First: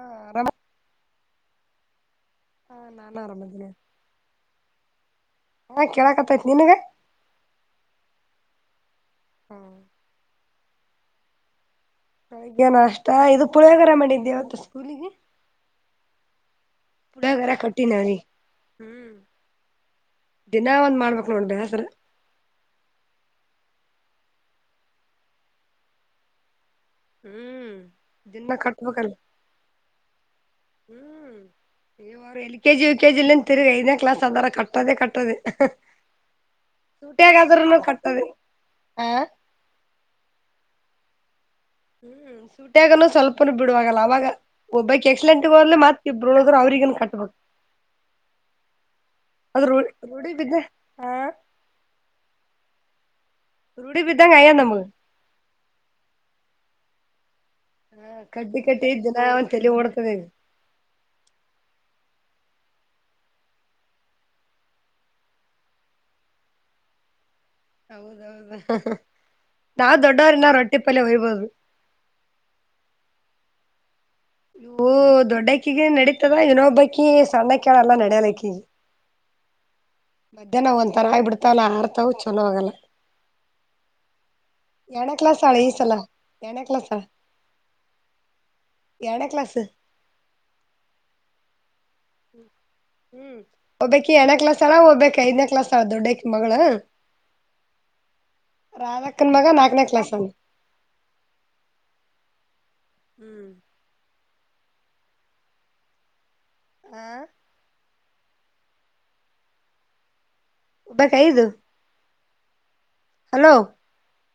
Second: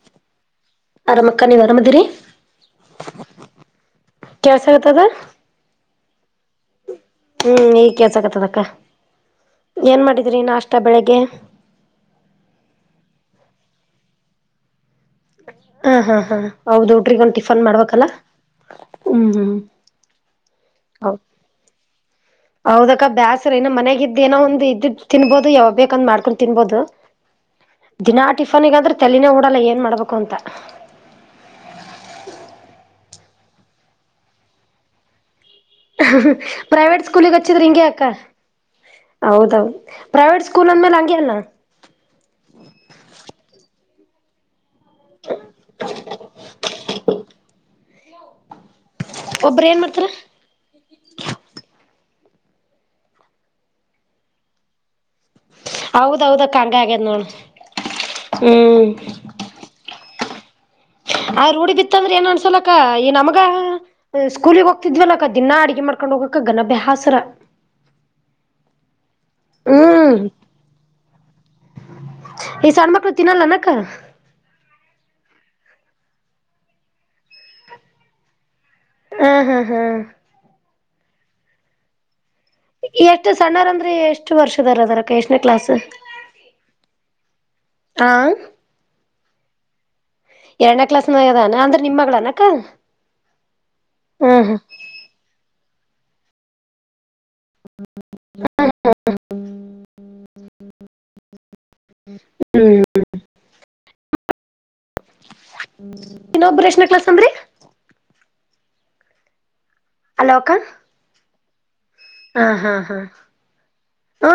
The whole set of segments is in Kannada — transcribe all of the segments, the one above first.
ಹಾ ಆರಾಮ ಅರಮಕ್ಕ ನೀ ಅರಮದರಿ ಹಾ ನಾನ ಆರಾಮ ಇದೀನಿ ಕೆಳ ತದ ಹಾ ಕೇಳಕ್ತ್ತೈತಿ ನಿನ್ಗ ಹ್ಮ್ ಈ ಕೆಲ್ಸ ಆಕತ್ತದಕ್ಕ ಏನ್ ಮಾಡಿದ್ರಿ ನಾಷ್ಟ ಬೆಳಿಗ್ಗೆ ಹಾಗ ನಾ ಅಷ್ಟ ಇದು ಪುಳಿಯಾಗಾರ ಮಾಡಿದ್ದೆವತ್ತು ಹಾ ಹಾ ಹಾ ಹೌದ ಹುಡ್ರಿ ಒಂದು ಪುಳಿಯೋಗರೆ ಟಿಫನ್ ಮಾಡ್ಬೇಕಲ್ಲ ಕಟ್ಟಿನವಿ ಹ್ಮ್ ಹ್ಮ್ ದಿನ ಒಂದ್ ಹೌದ್ ಮಾಡ್ಬೇಕ್ ನೋಡ್ರಿ ಬ್ಯಾಸರ ಹೌದಕ್ಕ ಬೇಾಸ್ರ ಇನ್ನು ಮನೆಗ ಇದ್ ಏನೋ ಒಂದ್ ಇದ್ದು ತಿನ್ಬೋದು ಯಾವ ಬೇಕಂದ್ ಮಾಡ್ಕೊಂಡು ತಿನ್ಬೋದು ಹ್ಮ್ ದಿನಾ ದಿನ ಟಿಫನ್ಗಾದ್ರೆ ಕಟ್ಬೇಕಲ್ಲ ತಲನೇ ಓಡಲ್ಲ ಏನ್ ಮಾಡ್ಬೇಕು ಅಂತ ನೀವ್ರು ಎಲ್ ಕೆಜಿ ಯು ಕೆಜಿಲ್ಲಿಿಂದ ತಿರುಗಿ ಐದೇ ಕ್ಲಾಸ್ ಅಂದಾರ ಕಟ್ಟದೇ ಕಟ್ಟದದೆ ಪ್ರೈವೇಟ್ ಸ್ಕೂಲಿಗೆ ಹಚ್ಚಿದ್ರಿ ಹಿಂಗಗೆ ಅಕ್ಕ ಕಟ್ಟೋದೆ ಹ ಹೌದೌದು ಪ್ರೈವೇಟ್ ಸ್ಕೂಲ್ ಅಂದ್ಮೇಲೆ ಹಂಗಗೆ ಅಲ್ಲ ಹ್ಮ್ ಸುಟ್ಯಾಗನೂ ಸ್ವಲ್ಪನೂ ಬಿಡುವಾಗಲ್ಲ ಅವಾಗ ಒಬ್ಬೈಕ್ಸಡೆಲೆಂಟ್ಗ ಹದ್ೇ ಮತ್ತತ್ ಇಬ್ಬರುೊಳಗ್ರ ಅವ್ರಿಗನ್ ಕಟ್ಬಬೇಕು ಅದು ಒಬ್ಬ್ರ ಏನ್ ಮಾಡ್ತಾರ ರರುಡಿ ಬಿದ್ದ ಹಾ ರೂಢಿ ಬಿಿದ್ದಾ ಕಾಯಾ ನಮ್ಮ ಹೌದೌದಕ್ಕಂಗ ಆಗ ನೋಳ ಹಾ ಕಡ್ ಕಟ್ಟಿ ಜಿನ ಒಂದ್ ಚಲ ಓಡ್ತದೆ ಹ ಆ ರೂಡಿಿ ಬಿತ್ತ ಅಂದ್ರೆ ಏನ್ ಅನ್ಸಲಕ್ಕ ಈ ನಮಗ ಸ್ಕೂಲಿಗೆ ಹೋಗ್ತಿದ್ವ ಅಕ್ಕ ದಿನಾ ಅಡಗೆ ಮಾಡ್ಕೊಂಡ್ ಹೋಗ ಗಘಭೆಹಾಸರ ಹೌದೌದ ನಾವು ಹ್ಮ್ ದೊಡ್ಡವರಿನ ರೊಟ್ಟಿ ಪಲ್ಲೆ ಓಯ್ಬೋದು. ಈ ಸಣ್ಣ್ಮಕ್ಳು ತಿನ್ನಲ್ಲ ಅನ್ನಕ್ಕ? ಇವು ದೊಡ್ಡಕ್ಕಿಗೆ ನಡೀತದ ಇನ್ನೊಬ್ಬಕಿ ಸಣ್ಣಕೀ ಅದಲ್ಲಲ್ಲ ನಡಿಯಲ್ಲ ಅಕಿಗಿ. ಹ ಹಾ ಹಾ ಮಧ್ಯಾಹ್ನ್ ಒಂದ್ ತರಾ ಆಗಿ ಬಿಡ್ತಾವಲ್ಲ ಆರ್ತವ - ಎಷ್ಟು ಸಣ್ಣರ್ಂದ್ರೆ ಎಷ್ಟ - ಎಷ್ಟು ವರ್ಷದವರ ಆದಾರ ಅಕ್ಕ ಎರಡನೇ ಎಷ್ಟನೇ ಆಳ ಕ್ಲಾಸ್ ಹ ಯಾಡ ಕ್ಲಾಸ್ ಎರಡೇ ಕ್ಲಾಸ್ದಾನ ಅದಾಳನ ಅಂದ್ರ - ಹ್ಮ್ ಒಬ್ಬಕ್ಕಿ ಯಾರ್ಡ್ನೆ ಹ್ಮ್ ಹ್ಮ್ ಕ್ಲಾಸ್ ಅದಾಳ ಒಬ್ಬಕೀ ಐದನೇ ಕ್ಲಾಸ್ ಹ ದೊಡ್ಡಕಿ ಮಗಳ ರಾಧಕ್ಕನ ಮಗ ನಾಲ್ಕೇ ಕ್ಲಾಸ್ ಅಂತ. ಹ್ಮ. ಇನ್ನೊಬ್ಬರ ಎಷ್ಟನೇ ಆ ಕ್ಲಾಸ್ ಅಂದ್ರಿ. ಹಲೋ ಅಕ್ಕಾ. ಒಬ್ಬಕ್ಕಿ ಐದು. ಹ ಹಾ ಹಾ ಹಲೋ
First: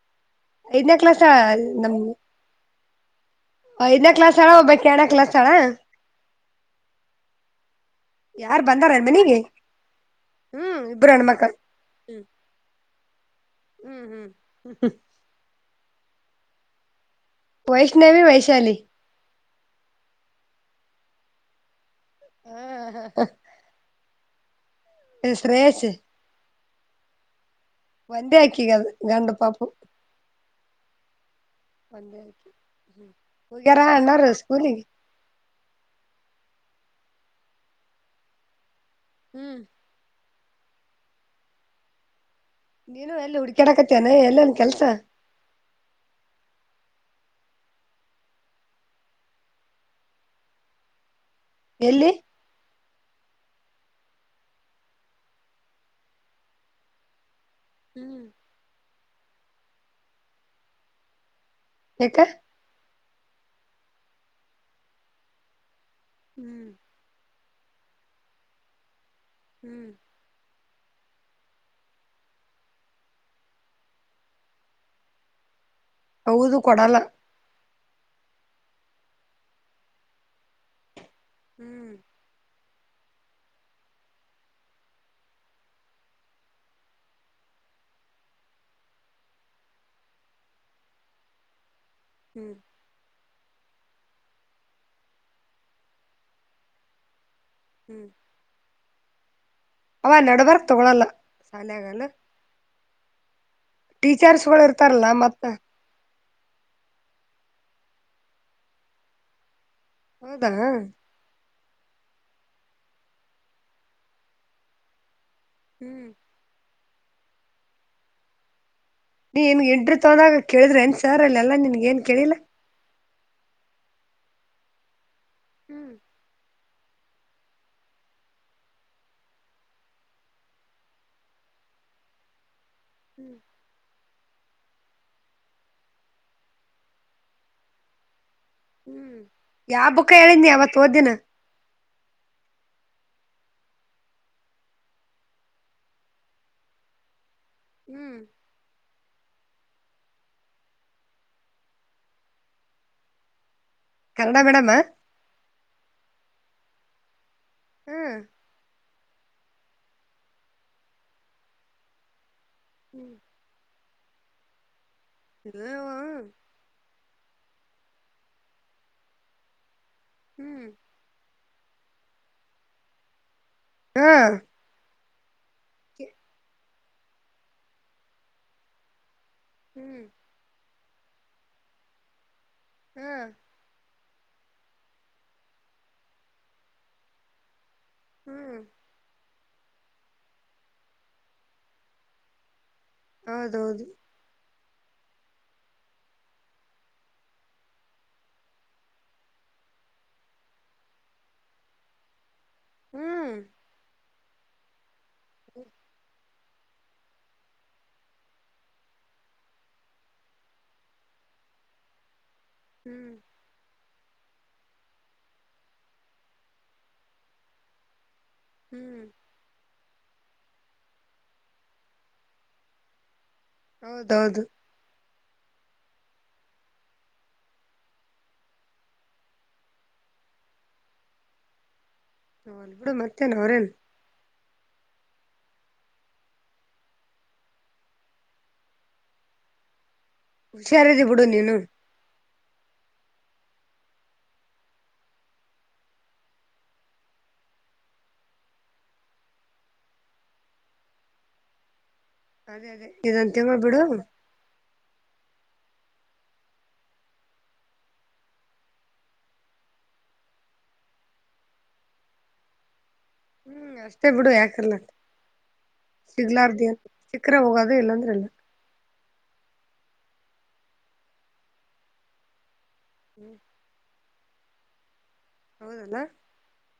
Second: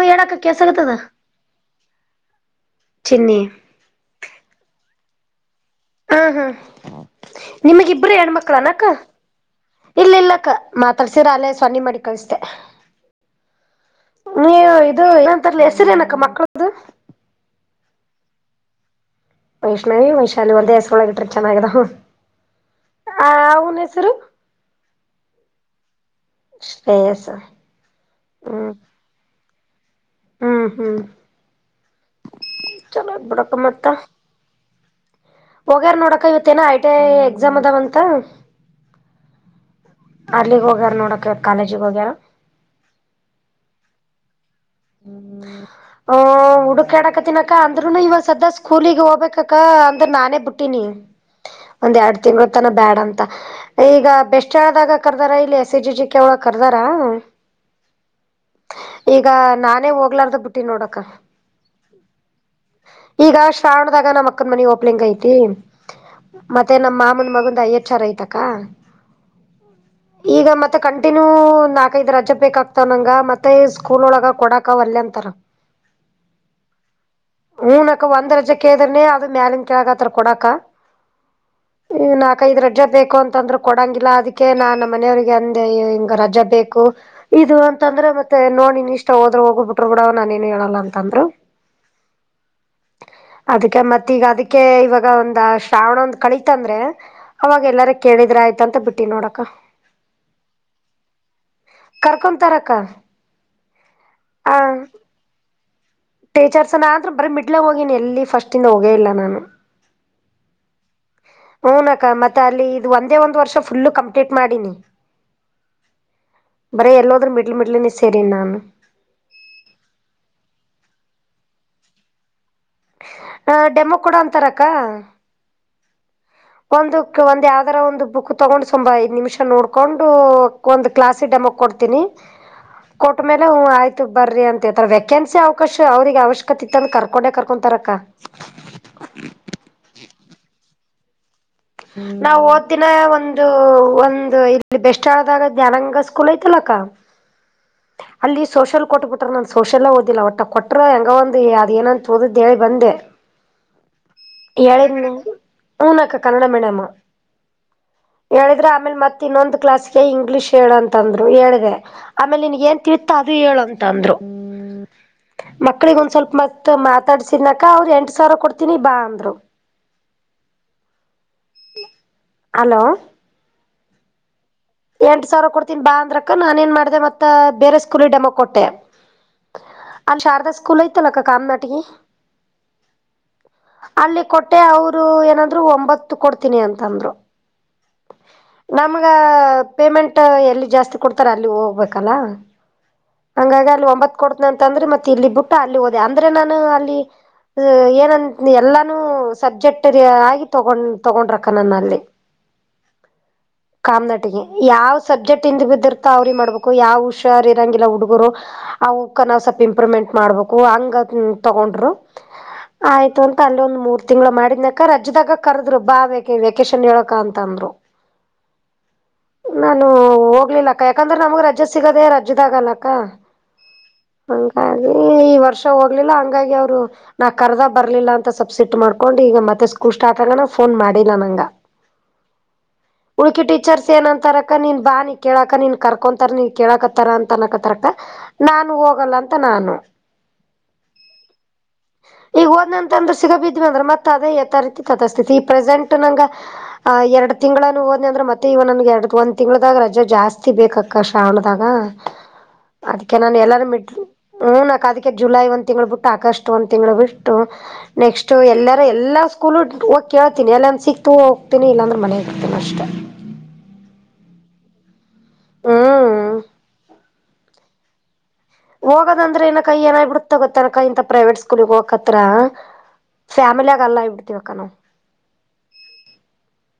ಹೇಳ್ ಅಕ್ಕ ಕೆಲ್ಸಕತ್ತದ. ಐದನೇ ಕ್ಲಾಸ್ ಆಳ ಐದ್ನೇ ಕ್ಲಾಸ್ ಅಳ ಒಬ್ಬಕಿ ಯಾಡ್ನೇ ಕ್ಲಾಸ್ ಅಳ. ಹ್ಮ ಹ್ಮ್ ನಿಮಗ ಇಬ್ಬರು ಯಾರ್ ಹೆಣ್ಮಕ್ಳನಕ್ಕ? ಬಂದಾರೇನ್ ಮನಿಗೆ ಇಲ್ಲ ಇಲ್ಲಕ್ಕ ಹ್ಮ್ ಇಬ್ರು ಮಾತಾಡ್ಸಿರ ಅಲ್ಲೇ ಹೆಣ್ಮಕ್ಕಳು ಸ್ವನ್ನಿ ಮಾಡ ಕಲ್ಸಿದೆ. ಹ್ಮ್ ಹ್ಮ್ ನೀವ ಇದು ಅಂತಾರ ಅಲಾ ಹೆಸರ ಏನಕ್ಕ ಮಕ್ಕಳದು. ವೈಷ್ಣವಿ ವೈಶಾಲಿ. ವೈಷ್ಣವಿ ವೈಶಾಲಿ ಒಂದ್ ಹೆಸರ ಒಳಗ ಇಟ್ರಿ ಚೆನ್ನಾಗದಾವ. ಹ ಅವ್ನ ಹೆಸರು? ಶ್ರೇಯಷ್ ಶ್ರೇಯಸ್ ಒಂದೇ ಹ್ಮ್ ಅಕಿಗೆ ಗಂಡಪಾಪು. ಹ್ಮ್ ಹ್ಮ್ ಚಲೋ [unintelligible] ಹೋಗ್ಯಾರ ಅಣ್ಣರ ಸ್ಕೂಲಿಗ ಹೋಗ್ಯಾರ ನೋಡ ಅಕ್ಕಾ ಇವತ್ತೇ ಏನೂ ಐ ಟಿ ಐ ಎಕ್ಸಾಮ್ ಅದಾವಂತ. ಹ್ಮ್ ಅಲ್ಲೀಗ ಹೋಗ್ಯಾರ ನೋಡ ಅಕ್ಕಾ ಕಾಲೇಜಿಗ್ ಹೋಗ್ಯಾರ - ನೀನು ಎಲ್ಲಿ ಹುಡ್ಕ್ಯಾಡಕತ್ತಿ ಏನ ಎಲ್ಲ ಒಂದ ಕೆಲ್ಸ ಹುಡುಕ್ಯಾಡ್ಕತ್ತೆನಿಅಕ್ಕ ಅಂದ್ರುನು ಇವಾಗ ಸದ್ದ ಸ್ಕೂಲಿಗ್ ಹೋಗ್ಬೇಕಕ್ಕ ಅಂದ್ರ ನಾನೇ ಬಿಟ್ಟೀನಿ. ಒಂದ್ ಎಲ್ಲಿ ಎರಡ್ ತಿಂಗಳ ತನ ಬ್ಯಾಡಂತ. ಅಂತ ಈಗ ಬೆಸ್ಳದಾಗ ಕರ್ದಾರ ಇಲ್ಲಿ S C G G K ಒಳಗ ಕರ್ದಾರ ಹ್ಮ್ ಈಗ ನಾನೇ ಹೋಗ್ಲಾರ್ದ ಬಿಟ್ಟಿನಿ ನೋಡ ಅಕ್ಕಾ ಯಾಕ ಈಗ ಅಷ್ಟ ಕಾಣದಾಗ ನಮ್ಮ ಅಕ್ಕನ ಮನಿ ಓಪ್ಲಿಂಗ್ ಐತಿ ಹ್ಮ್ ಮತ್ತೆ ನಮ್ಮ ಮಾಮನ ಮಗಂದ ವಿಚಾರ ಐತಿ ಅಕ್ಕಾ ಹ್ಮ್ ಈಗ ಮತ್ತ ಕಂಟಿನ್ಯೂ ನ್ಯೂ ಮತ್ತ ನಾಕೈದ್ ರಜಾ ಬೇಕಾಗ್ತಾವ ನಂಗ ಮತ್ತೆ ಸ್ಕೂಲ್ ಒಳಗ ಕೊಡಾಕ ಒಳ್ಳಾ ಅಂತಾರ. ಹೌದು ಕೊಡಲ್ಲ ಹುನ ಕ ಅಕ್ಕ ಒಂದ ರಜೆ ಕೇಳಿದ್ರೇನೆ ಅದ ಮ್ಯಾಲಿನ ಕೆಳಗ ಅತಾರ್ ಕೊಡಕ ಹ್ಮ್ ನಾಲ್ಕಐದು ರಜೆ ಬೇಕು ಅಂತಾ ಅಂದ್ರ ಕೊಡಂಗಿಲ್ಲ ಅದಕ್ಕೆ ನಾ ನಮ್ಮ ಮನೆಯವ್ರಿಗೆ ಅಂದ ಹಿಂಗ ರಜೆ ಬೇಕು ಇದು ಅಂತಂದ್ರೆ ಮತ್ತ ಮತ್ತ ನೋಡಿ ನೀ ಇಷ್ಟ ಹೋದ್ರ ಹೋಗು ಬಿಟ್ರು ಬಿಡು ನಾನ ಏನು ಹೇಳಲ್ಲ ಅಂತಂದ್ರು. ಹ್ಮ್ ಅದಕ್ಕೆ ಮತ್ತ ಈಗ ಅದಕ್ಕೆ ಇವಾಗ ಒಂದ ಶ್ರಾವಣ ಒಂದ ಕಳಿತಂದ್ರೆ ಅವಾಗ ಎಲ್ಲಿರ ಹ್ಮ್ ಕೇಳಿದ್ರೆ ಆಯ್ತ ಅಂತ ಬಿಟ್ಟಿನೀ ನೋಡ ಅಕ್ಕಾ. ಅವ ನಡ್ವರ್ಕ್ ತಗೊಳಲ್ಲ ಶಾಲೆಗಲ್ಲ. ಕರ್ಕೊಂತಾರಕ್ಕ ಟೀಚರ್ಸ್ಗಳು ಇರ್ತಾರಲ್ಲ ಮತ್ತ. ಟೀಚರ್ಸ್ನ ಆದ್ರರು ಬರೀ ಮಿಡ್ಲಾಗ ಹೋಗೀನಿ ಎಲ್ಲಿ ಫಸ್ಟ್ ಇಂದ ಹೋಗೇ ಇಲ್ಲ ನಾನು. ಹೌದಾ ಹುನಕ್ಕ ಮತ್ತೆ ಅಲ್ಲಿ ಇದು ಒಂದೇ ಒಂದ್ ವರ್ಷ ಫುಲ್ಲು ಕಂಪ್ಲೀಟ್ ಮಾಡಿನಿ. ಹ್ಮ್ ಬರೇ ಎಲ್ಲಾದ್ರೂ ಮಿಡ್ಲ್ ಮಿಡ್ಲ್ ನೆ ಸೇರಿ ನಾನು. ನೀ ಎನ್ ಎಂಟ್ರಿ ತೊದಾಂಗ ಕೇಳಿದ್ರೆ ಏನ್ ಸರ್ ಅಲ್ಲಿ ಎಲ್ಲಾ ನಿನ್ಗ ಏನ್ ಕೇಳಿಲ್ಲ. ಹ ಡೆಮೋ ಕೂಡು ಅಂತಾರಕ್ಕ. ಹ್ಮ್ ಒಂದುಕ್ ಒಂದ್ ಯಾವ್ದರ ಒಂದು ಬುಕ್ ತೊಗೊಂಡ್ ತುಂಬಾ ಐದ್ ನಿಮಿಷ ನೋಡ್ಕೊಂಡು ಒಂದ್ ಕ್ಲಾಸ್ ಡೆಮೊ ಕೊಡ್ತೀನಿ ಹ್ಮ್ ಕೊಟ್ಟ್ಮೇಲೆ ಹು ಆಯ್ತು ಬರ್ರಿ ಅಂತ ಎತಾರ ವೆಕೆನ್ಸಿ ಅವಕಾಶ ಅವ್ರಿಗೆ ಅವಶ್ಯಕತೆ ಇತ್ತ ಅಂದ್ರ ಕರ್ಕೊಂಡೆ ಕರ್ಕೊಂತಾರಕ್ಕ. ಹ್ಮ್ ಯಾವ ಬುಕ್ಕ ಹೇಳಿನಿ ಅವತ್ ಓದ್ದಿನ. ನಾವ್ ಓದ್ ದಿನ ಒಂದು ಒಂದು ಇಲ್ಲಿ ಬೆಸ್ಟ್ ಆಳದಾಗ ಜ್ಞಾನಂಗ ಸ್ಕೂಲ್ ಐ್ತಲ್ಲಕ್ಕ. ಹ್ಮ್ ಅಲ್ಲಿ ಸೋಷಲ್ ಕೊಟ್ಟಬಿಟ್ - - ಕೊಟ್ರು ನನ್ ಸೋಷಲ್ ಓದಿಲ್ಲ ಒಟ್ಟ ಕೊಟ್ರ ಹೆಂಗ ಒಂದು ಅದ ಏನಂತ ಓದಿದ್ ಹೇಳ್ ಬಂದೆ. ಕನ್ನಡ ಮೇಡಮ [unintelligible] ಹು ನಕ್ಕ ಕನ್ನಡ ಮೀಡಿಯಾ ಮ್ ಹಾ ಹೇಳಿದ್ರೆ ಆಮೇಲ್ ಮತ್ತ ಇನ್ನೊಂದು ಕ್ಲಾಸ್ಗೆ ಇಂಗ್ಲಿಷ್ ಹೇಳಂತಂದ್ರು ಹೇಳ್ದೆ. ಆಮೇಲ್ ನಿನಗ್ ಏನ್ ತಿವಿತ್ತ ಅದು ಹೇಳಂತ ಅಂದ್ರು ಹ್ಮ್ ಮ ಒಂದ ಸ್ವಲ್ಪ ಮತ್ ಮಾತಾಡ್ಸಿನಕ ಅವ್ರ ಎಂಟ ಸಾವಿರ ಕೊಡ್ತೀನಿ ಬಾ ಅಂದ್ರು. ಹ್ಮ್ ಹಲೋ ಹ್ಮ ಎಂಟ್ ಸಾವಿರ ಕೊಡ್ತೀನ್ ಬಾ ಅಂದ್ರಕ ನಾನ ಏನ್ ಮಾಡ್ದ ಮತ್ತ ಬೇರೆ ಸ್ಕೂಲಿಗ್ ಡೆಮೊ ಕೊಟ್ಟೆ ಅಲ್ಲಿ ಶಾರದಾ ಸ್ಕೂಲ್ ಐತಲ್ಲಕ್ಕ ಕಾಮ್ನಾಟ್ಗಿ. ಹ್ಮ್ ಅಲ್ಲಿ ಕೊಟ್ಟೆ ಅವ್ರು ಏನಂದ್ರು ಒಂಬತ್ತು ಕೊಡ್ತೀನಿ ಅಂತಂದ್ರು. ನಮ್ಗ ಫೆಮೆಂಟ ಎಲ್ ಜಾಸ್ತಿ ಕೊಡ್ತಾರ ಅಲ್ಲಿ ಹೋಗ್ ಬೆಕಲ್ಲ ಅಂಗಾಗಿ ಹೌದೌದು ಅಲ್ಲಿ ಒಂಬತ್ - ನಂತಂದ್ರು ಮತ್ತೆ ಇಲ್ಲಿ ಬುಟ್ಟ ಅಲ್ಲಿ ಹೋದೆ ಅಂದ್ರೆ ನಾನು ಅಲ್ಲಿ. ಏನ ಎಲ್ಲಾನೂ ಸಬ್ಜೆಕ್ಟ್ರಿ ಆಗಿ ತಗೊಂಡ ತಗೊಂಡ್ರಕ್ಕ ನನ್ನ ಅಲ್ಲಿ. ಹ್ಮ್ ರಾಮ್ನಾಟ್ಗಿ ಯಾವ್ ಸಬ್ಜೆಕ್ಟ್ ಇಂದ್ ಬಿದ್ದಿರ್ತ ಅವ್ರ ರಿಗ್ ಮಾಡ್ಬೇಕು. ಯಾವ್ ಹುಷಾರ್ ಇರಂಗಿಲ್ಲ ಹುಡ್ಗುರು ಅವುಕ ಸ್ವಲ್ಪ ಇಂಪ್ರೂವ್ಮೆಂಟ್ ಮಾಡ್ಬೇಕು ಹಂಗಗ್ ತೊಗ ತಗೊಂಡ್ರು ಹ್ಮ್ ಆಯ್ತು ಅಂತ ಅಲ್ಲಿ ಒಂದು ತಿಂಗ್ಳು ಮಾಡಿದ್ನಕ ರಜದಾಗ ಕರ್ದ್ರು ಬಾ ವೆ ವೆೇಕೇಶನ್ ಹೇಳಕ ಅಂತ ಅಂದ್ರು. ಹ್ಮ್ ನಾನು ಹೋಗ್ಲಿಲ್ಲಕ್ಕ ಯಾಕಂದ್ರೆ ನಮ್ಗ್ ರಜೆ ಸಿಗದೆ ರಜೆದಾಗಲ್ಲಕ್ಕ. ಹೌದೌದು. ಈ ವರ್ಷ ಹೋಗ್ಲಿಲ್ಲಾ ಹಂಗಾಗಿ ಅವ್ರು ನಾ ಕರ್ದ ಬರ್ಲಿಲ್ಲ ಅಂತ ಸ್ಪಪ್ ಸಿಟ್ ಮಾಡ್ಕೊಂಡು ಈಗ ಮತ್ತೆ ಸ್ಕೂಲ್ ಸ್ಟಾಟ್ ಆಗೋ ನ ಫೋನ್ ಮಾಡಿಲ್ಲ ನಂಗ [unintelligible] ಮತ್ತೇನ್ ಅವರೆನ್ ತರಕ ನೀನ್ ಬಾ ನೀ ಕೇಳಕ ನೀನ ಕರ್ಕೊಂತಾರೆ ಇಲ್ಲ ನೀ ಕೇಳಕತ್ತಾರ ಅಂತ ಅಣಕತ್ತಾರಕ್ಕ ನಾನ್ ಹೋಗಲ್ಲ ಅಂತ ನಾನು ಹುಷಾರ ಅದಿ ಬಿಡು ನೀನು ಈಗ ಹೋದ್ನಂತಂದ್ರ ಸಿಗೋದಿಲ್ರಿ ಅದು ಮತ್ತ ಅದೇ ಯಥಾ ರೀತಿ ಸ್ಥತಾತಿ ಈ ಪ್ರೆಸೆಂಟ್ ನಂಗ ಎರಡ್ ತಿಂಗ್ಳನ ಹೋದ್ನೆ ಅಂದ್ರ ಮತ್ತೆ ಇವ ನಂಗೆ ಎರಡ್ ಒಂದ್ ತಿಂಗಳದಾಗ ರಜೆ ಜಾಸ್ತಿ ಬೇಕಕ್ಕ ಶ್ರಾವಣದಾಗ ಅದೇ ಅದೇ ಅದಕ್ಕೆ ಇದೊಂದ್ ನಾನು ತಿಂಗಳು ಎಲ್ಲಾರು ಬಿಡು ಬಿಟ್ಟ ಹುನಕ್ಕ ಜುಲೈ ಒಂದು ತಿಂಗಳು ಬಿಟ್ಟು ಆಗಸ್ಟ್ ಒಂದು ತಿಂಗಳು ಬಿಟ್ಟು ನೆಕ್ಸ್ಟ್ ಎಲ್ಲಾರ ಎಲ್ಲಾ ಸ್ಕೂಲ್ ಕೇಳ್ತೀನಿ ಎಲ್ಲಂದ ಸಿಕ್ತು ಹೋಗ್ತೀನಿ ಇಲ್ಲಂದ್ರೆ ಮನೆ ಇರ್ತೀನಿ ಅಷ್ಟೇ ಹು ಹು ಅಷ್ಟೇ ಬಿಡು ಯಾಕರಲಕ ಹ್ಮ್ ಸಿಗ್ಲಾರದ ಏನ ಸಿಕ್ರ ಹೋಗೋದೇ ಇಲ್ಲಾಂದ್ರ ಇಲ್ಲ ಹೋಗೋದಂದ್ರೆ ಏನ ಅಕ್ಕ ಏನ ಆಗಿ ಬಿಡುತ್ತ ಗೊತ್ತೇನಕ್ಕ ಇಂತ ಪ್ರೈವೇಟ್ ಸ್ಕೂಲಗ್ ಹೋಗಕತರ ಹ್ಮ್ ಫ್ಯಾಮಿಲಾಗ್ ಅಲ್ಲ ಆಗಿಬಿಡ್ತೀವಿ ಅಕ್ಕ ನಾವು ಹೌದಲ್ಲ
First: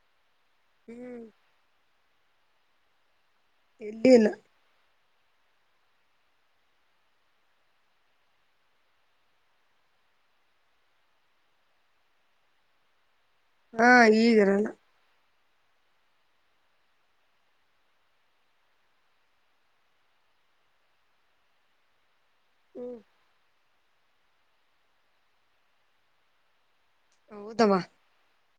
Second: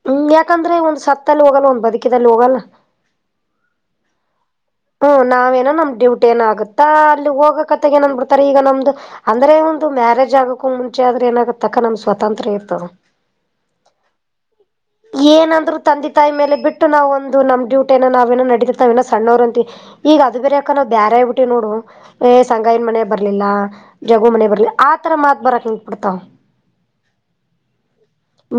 ಹು ಯಾಕಂದ್ರೆ ಒಂದ್ ಹ್ಮ್ ಸತ್ತಲ್ಲಿ ಹೋಗಲ್ಲ ಒಂದ್ ಬದುಕಿದಲ್ಲಿ ಹೋಗಲ್ಲ ಎಲ್ಲಿ ಇಲ್ಲ ಹು ನಾವೇನೋ ನಮ್ಮ ಡ್ಯೂಟಿ ಏನ ಆಗುತ್ತಾ ಅಲ್ಲಿ ಹೋಗಕಥ ಏನ್ ಬಿಡ್ತಾರ ಈಗ ನಮ್ದು ಅಂದ್ರೆ ಒಂದು ಮ್ಯಾರೇಜ್ ಆಗೋಕೂ ಮುಂಚೆ ಆದರೆ ಏನಾ ಆಗುತ್ತೆ ಅಕ್ಕ ನಮ್ಮಗ ಸ್ವಾತಂತ್ರ ಇತ್ತು ಹಾ ಈಗಿರಲ್ಲ ಏನಂದ್ರು ತಂದಿ ತಾಯಿ ಮೇಲೆ ಬಿಟ್ಟು ನಾವು ಒಂದು ನಮ್ಮ ಡೂಟಿ ನಾವೇ ನಡೀತಾವ ಸಣ್ಣೋರ ಅಂತ ಈಗ ಈಗ ಅದು ಬೇರೆ ಅಕ್ಕ ನಾವು ಬ್ಯಾರೆ ಆಗ್ಬಿಟ್ಟೆ ನೋಡು ಏ ಸಂಗಯ್ಯನ ಹ್ಮ್ ಮನೆಗ ಬರಲಿಲ್ಲ ಜಗು ಮನೆಗ ಬರಲಿಲ್ಲ ಆತರ ಮಾತ ಬರಕ್ ನಿಂತು ಬಿಡುತ್ತಾವ ಹೌದವ್ವ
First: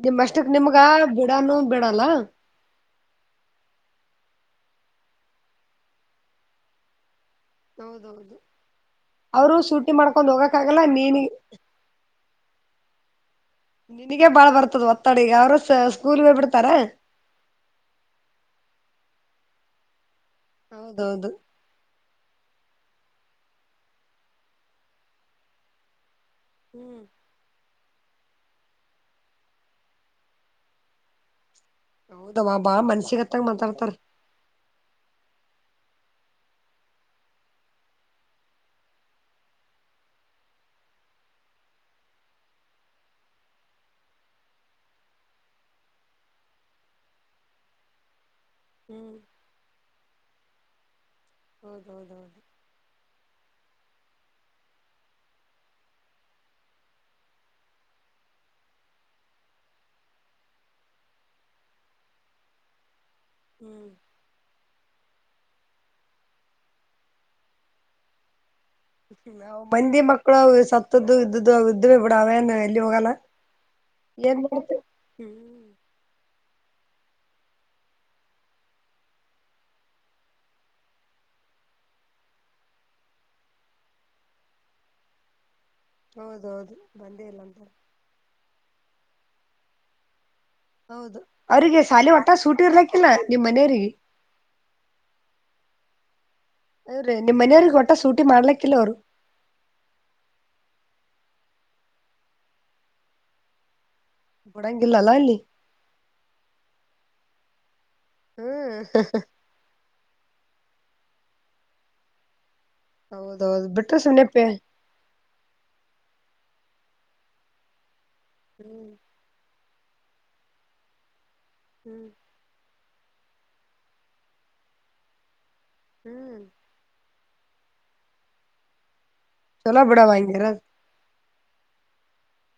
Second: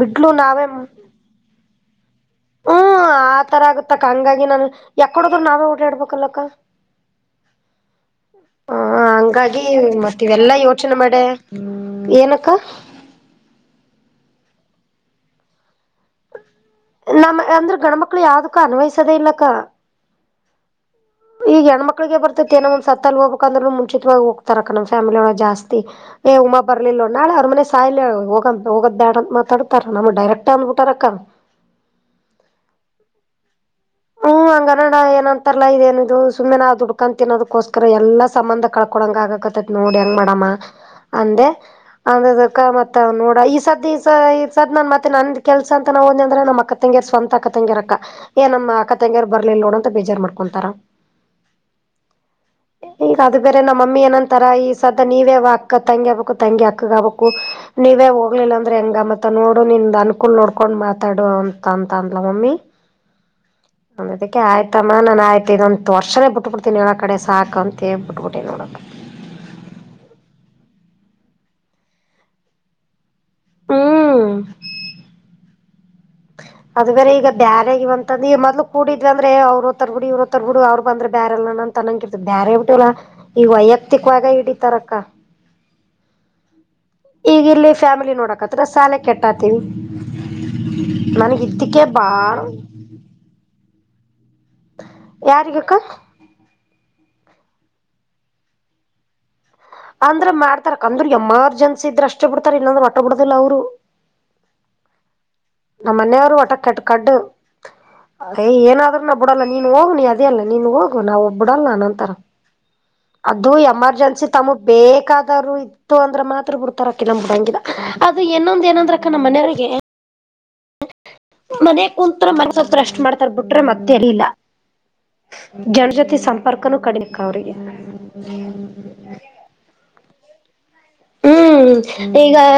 ನಿಮ್ಮಷ್ಟಕ ನಾವೇ ನಿಮಗ ಬಿಡ ಅನ್ನು ಬಿಡಲ್ಲ ಹ್ಮ್ ಆತರ ಆಗತ್ತಕ್ಕ ಹಂಗಾಗಿ ನಾನು ಎಕ್ಕಡೆ ಹೋದರು ನಾವೇ ಓಡಾಡಬೇಕಲ್ಲ ಹೌದು ಹೌದು ಅವರು ಹಂಗಾಗಿ ಸೂಟಿ ಮತ್ತ ಮಾಡ್ಕೊಂಡ ಹೋಗಕ ಇವೆಲ್ಲಾ ಆಗಲ್ಲ ಯೋಚನೆ ನೀನ ಮಾಡೆ ಈ ಏನಕ್ಕ ನಿನಗೆ ಬಾಳ ಬರ್ತದ ಒತ್ತಡ ಈಗ ಅವರು ಸ್ಕೂಲ್ ಗ ಹೋಗ್ಬಿಡ್ತ ನಮ್ಮಗ ಅಂದ್ರ ಗಂಡು ಮಕ್ಕಳು ಯಾವುದಕ್ಕೂ ಅನ್ವಯಿಸುದೆ ಇಲ್ಲಕ್ಕ ಹೌದೌದು ಈಗ ಹೆಣ್ಮಕ್ಕಳಿಗೆ ಬರ್ತೈತಿ ಏನೋ ಒಂದು ಸತ್ತಲ ಹೋಗಬೇಕ ಅಂದರುನು ಮುಂಚಿತವಾಗಿ ಹೋಗ್ತಾರ ನಮ್ಮ ಫ್ಯಾಮಿಲಿ ಒಳ ಜಾಸ್ತಿ ಏ ಉಮಾ ಬರ್ಲಿಲ್ಲ ಹ್ಮ್ ನೋಡ ನಾಳೆ ಅವರ ಮನೆ ಸ ಸಾಯಿಲ್ ಅಳ ಹೋಗ ಹೋಗೋದ್ಬ್ಯಾಡಂತೆ ಅಂತ ಮಾತಾಡ್ತಾರ ನಮ್ಮಗ ಡೈರೆಕ್ಟ್ ಅಂದುಬಿಟ್ಟರ ಅಕ್ಕ ಹೌದವ್ವ ಬಾಳ ಮನಸ್ಸಿಗೆ ಮನಸ್ಸಿಗೆ ಹಂಗ ಮಾತಾಡ್ತಾ ಹು ಹಂಗಾರ ಏನಂತನ ಅಲ್ಲ ಇದೇನಿದು ಸುಮ್ಮನೆ ನಾವು ದುಡುಕೊಂಡು ತಿನ್ನೋದು ಗೋಸ್ಕರ ಎಲ್ಲಾ ಸಂಬಂಧ ಕಳ್ಕೊಳಂಗ ಆಗಾಕತ್ತ ನೋಡ ಹೆಂಗ ಮಾಡಮಾ ಅಂದೆ ಅಂದಕ್ಕ ಮತ್ತ ನೋಡ ಈ ಸದ ಈ ಸದ್ ನ ಮಾತು ನ ಕೆಲಸ ಅಂತ ನಾನು ಹೋದ್ನಂದ್ರ ನಮ್ಮ ಅಕ್ಕ ತಂಗಿ ಸ್ವಂತ ಅಕ್ಕ ತಂಗಿರ ಅಕ್ಕ ಏ ನಮ್ಮ ಅಕ್ಕ ಹ್ಮ್ ತಂಗ್ಯಾರ ಬರ್ಲಿಲ್ಲ ನೋಡ ಅಂತ ಬೇಜಾರ್ ಮಾಡ್ಕೊತಾರ ಹೌದ ಹೌದ ಹೌದ ಈಗ ಅದು ಬೇರೆ ನಮ್ಮ ಮಮ್ಮಿ ಏನಂತಾರ ಈ ಸದ್ ನೀವೇ ಅಕ್ಕ ತಂಗಿ ಆಗಬೇಕು ತಂಗಿ ಅಕ್ಕ ಆಗ್ಬೇಕು ನೀವ ನೀವೇ ಹೋಗ್ಲಿಲ್ಲ ಅಂದ್ರೆ ಹೆಂಗ ಮತ್ತ ನೋಡು ನಿಂದ ಅನುಕೂಲ ನೋಡ್ಕೊಂಡ್ ಮಾತಾಡು ಅಂತ ಅಂತ ಅಂದಲ ನಮ್ಮ ಮಮ್ಮಿ ಹ್ಮ್ ಅದಿಕ್ಕೆ ಆಯ್ತು ಸಮಾಧಾನ ಆಗ್ತೀನಿ ಅಂತ ವರ್ಷನೇ ಬಿಟ್ ಬಿಡ್ತೀನಿ ಕಡೆ ಸಾಕ ಅಂತೇ ಬಿಟ್ಬಿಟ್ಟಿನಿ ನೋಡ ಅಕ್ಕಾ ಮಂದಿ ಮಕ್ಕಳು ಸತ್ತದ್ದು ಇದ್ದದ್ದು ಇದರು ಬಿಡ ಅವೇನು ಎಲ್ಲಿ ಹೋಗಕ ಆಗಲ್ಲ ಹ್ಮ್ ಏನ್ ಬೇಕಿತ್ತ [inaudible] [unintelligible] ಅದು ಬೇರೆ ಈಗ ಬ್ಯಾರಾಗಿವೆ ಅಂತಂದ ಈ ಮೊದಲು ಕೂಡಿದ್ವಿ ಅಂದ್ರು ಅವರು ಬರ್ತಾರೆ ಇವ್ರು ಬರ್ತಾರೆ ಅವರ ಬಂದ್ರೆ ಬೇರೆಲ್ಲನ ತಣ್ಣಗ ಇತಾಗ ಬ್ಯಾರೆ ಆಗ್ಬಿಟ್ಟೆವಲ್ಲ ಈಗ ವೈಯಕ್ತಿವಾಗ ಹಿಡಿತಾರಕ್ಕ ಹೌದು ಹೌದು ಈಗ ಇಲ್ಲಿ ಫ್ಯಾಮಿಲಿ ನೋಡಕತ್ರ ಸಾಲೆಗ ಕೆಟ್ಟಾಗತಿವಿ ಹೌದು ಅವ್ರಿಗೆ ಸಾಲಿ ಒಟ್ಟ ಸೂಟಿ ಇರ್ಲಕ್ಕಿಲ್ಲ ನಿಮ್ ಮನೆಯವಿಗೆ ಯಾರಿಗೆಕ್ಕ ಅವ್ರೀ ನಿಮ್ಮ್ ಮನೆಯವ್ರಿಗೆ ಒಟ್ಟ ಸೂಟಿ ಮಾಡ್ಲಕ್ಕಿಲ್ಲ ಅವ್ರು ಅಂದ್ರ ಮಾಡ್ತಾರಕ್ ಅಂದ್ರ ಎಮ್ಮ ಅರ್ಜೆನ್ಸಿ ಇದ್ರೆ ಅಷ್ಟೇ ಬಿಡ್ತಾರ ಇಲಂದ್ರರು ವಟ್ಟ ಬಿಡುದಿಲ್ಲ ಅವ್ರು ಕೊಡಂಗಿಲ್ಲ ಅಲ್ಲ ಅಲ್ಲಿ ನಮ್ಮ ಮನೆಯವ್ರು ಒಟ ಕೆಟ್ಟ ಕಡ್ ಅ ಹ್ಮ್ ಏನಾದ್ರು ನ ಬಿಡಲ್ಲ ನೀನ್ ಹೋಗ ನೀ ಅ ಅ ಅಲ್ಲ ನಿನ್ ಹೋಗು ನಾನ ಬಿಡಲ್ಲನಾತರ ಅದು ಹೌದೌದು ಬಿಟ್ರೆ ಸುಮ್ನೆ ಎಮರ್ಜೆನ್ಸಿ ಪೇ ತಮ ಬೇಕಾದ್ರು ಇತ್ತು ಅಂದ್ರೆ ಮಾತ್ರ ಬು ತರ ಕಂಬ ಬಿಡಂಗಿದ ಅದು ಇನ್ನೊಂದ ಹ್ಮ್ ಏನಂದ್ರಕ್ಕ ನಮ್ಮ ಮನೆಯವರಿಗೆ ಮನೆ ಹ್ಮ್ ಕುತ್ರ ಮನಸತ್ರ ರಷ್ಟಟ್ ಮಾಡ್ತಾರೆಬಿಟ್ರೆ ಮತೆಲ್ಲಿಲ್ಲ ಜನಜಾತಿ ಹ್ಮ್ ಸಂಪರ್ಕನು ಕಡಿ ನಿಖಾವರಿ ಚಲೋ ಬಿಡಾವಾ ಹಂಗ ಗಿರದು ಹ್ಮ್ ಈಗಲ್ಲ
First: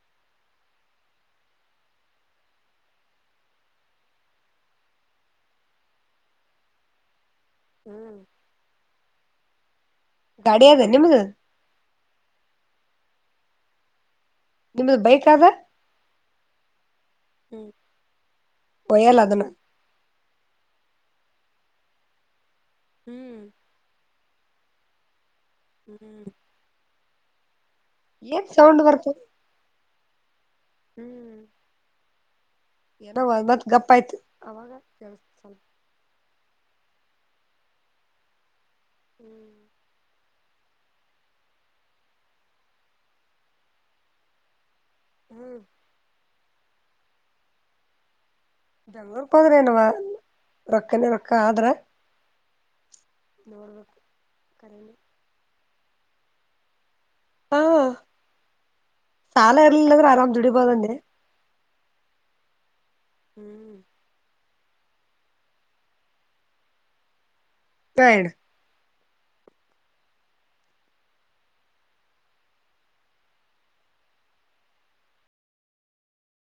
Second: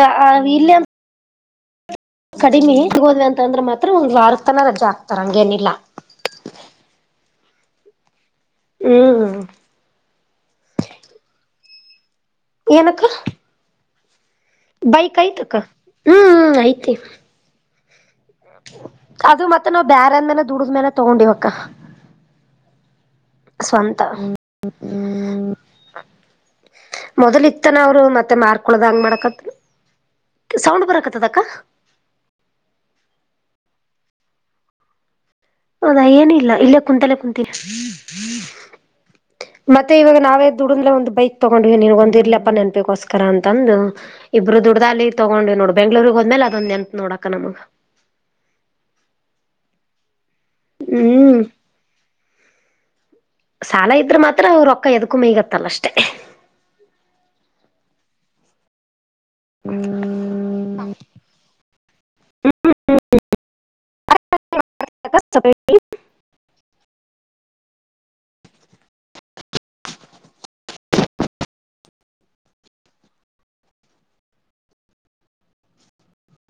ಕಡಿಮೆ ತಗೋದ್ವಿ ಅಂತಂದ್ರೆ ಮಾತ್ರ ಒಂದು ವಾರ ತನ ರಜೆ ಆಗ್ತಾರ ಹಂಗೇನಿಲ್ಲ ಹ್ಮ್ ಹ್ಮ್ ಹ ಗಡಿಯದೆ ನಿಮ್ಮದು ಏನಕ್ಕ ನಿಮ್ದು ಬೈಕ್ ಅದ ಐ್ತಕ್ಕ ಹ್ಮ್ ಆಯ್ತೆ ಒಯ್ಯಲ್ಲ ಅದು ಅದನ್ನ ಮತ್ತೆ ನಾವ್ ಬ್ಯರೆ ಅಂದ್ಮೇಲೆ ದುಡದ್ಮೇಲೆ ತಗೊಂಡಿವಕ್ಕ ಸ್ವಂತ ಹ್ಮ್ ಮೊದಲ ಇತ್ತನ ಅವ್ರು ಮತ್ತೆ ಮಾರ್ಕಳದ ಹಂಗ ಬರ್ತದ ಮಾಡಕತ್ತ ಸೌಂಡ್ ಬರಕತ್ತದಕ್ಕ ಏನೋ ಒ ಮತ್ ಗಪ್ಪ ಆಯ್ತು ಅವಾಗ ಕೆಲ್ಸ ಹೌದಾ ಏನಿಲ್ಲ ಇಲ್ಲೇ ಕುಂತಲೆ ಕುಂತೀರ ಮತ್ತೆ ಇವಾಗ ನಾವೆ ದುಡ್ರ ಒಂದು ಬೈಕ್ ತೊಗೊಂಡ್ವಿ ನಿನ್ಗ ಒಂದ ಇರ್ಲಪ್ಪ ನೆನಪಿಗೋಸ್ಕರ ಅಂತ ಅಂದು ಇಬ್ರುದುಡ್ ಅ ಅಲ್ಲಿ ತೊಗೊಂಡ್ ಹ್ಮ್ ನೋಡು ಬೆಂಗಳೂರಿಗೆಗ್ ಹೋದ್ಮೇಲೆ ಅದೊ ಎಂತತ್ ನೋಡಾಕ ನಮಗ ಬೆಂಗಳೂರಕ ಹೂದ್ರ ಏನವಾ ರೊಕ್ಕನೇ ರೊಕ್ಕ ಹ್ಮ್ ಆದ್ರ ನೋಡ್ಬೇಕು ಸಾಲ ಇದ್ರೆ ಮಾತ್ರ ಅವರು ರೊಕ್ಕ ಕರೆನೆ ಎದ್ಕೂ ಮ ಈಗತ್ತಲ್ಲ ಅಷ್ಟೇ ಹ ಸಾಲ ಇರ್ಲಿಲ್ಲಂದ್ರೆ ಆರಾಮ್ ದುಡಿಬೋದಂದೆ ಹ್ಮ್್ಮ ಹ್ಮ ಹ್ಮ್ [unintelligible] ಹ ಇಡ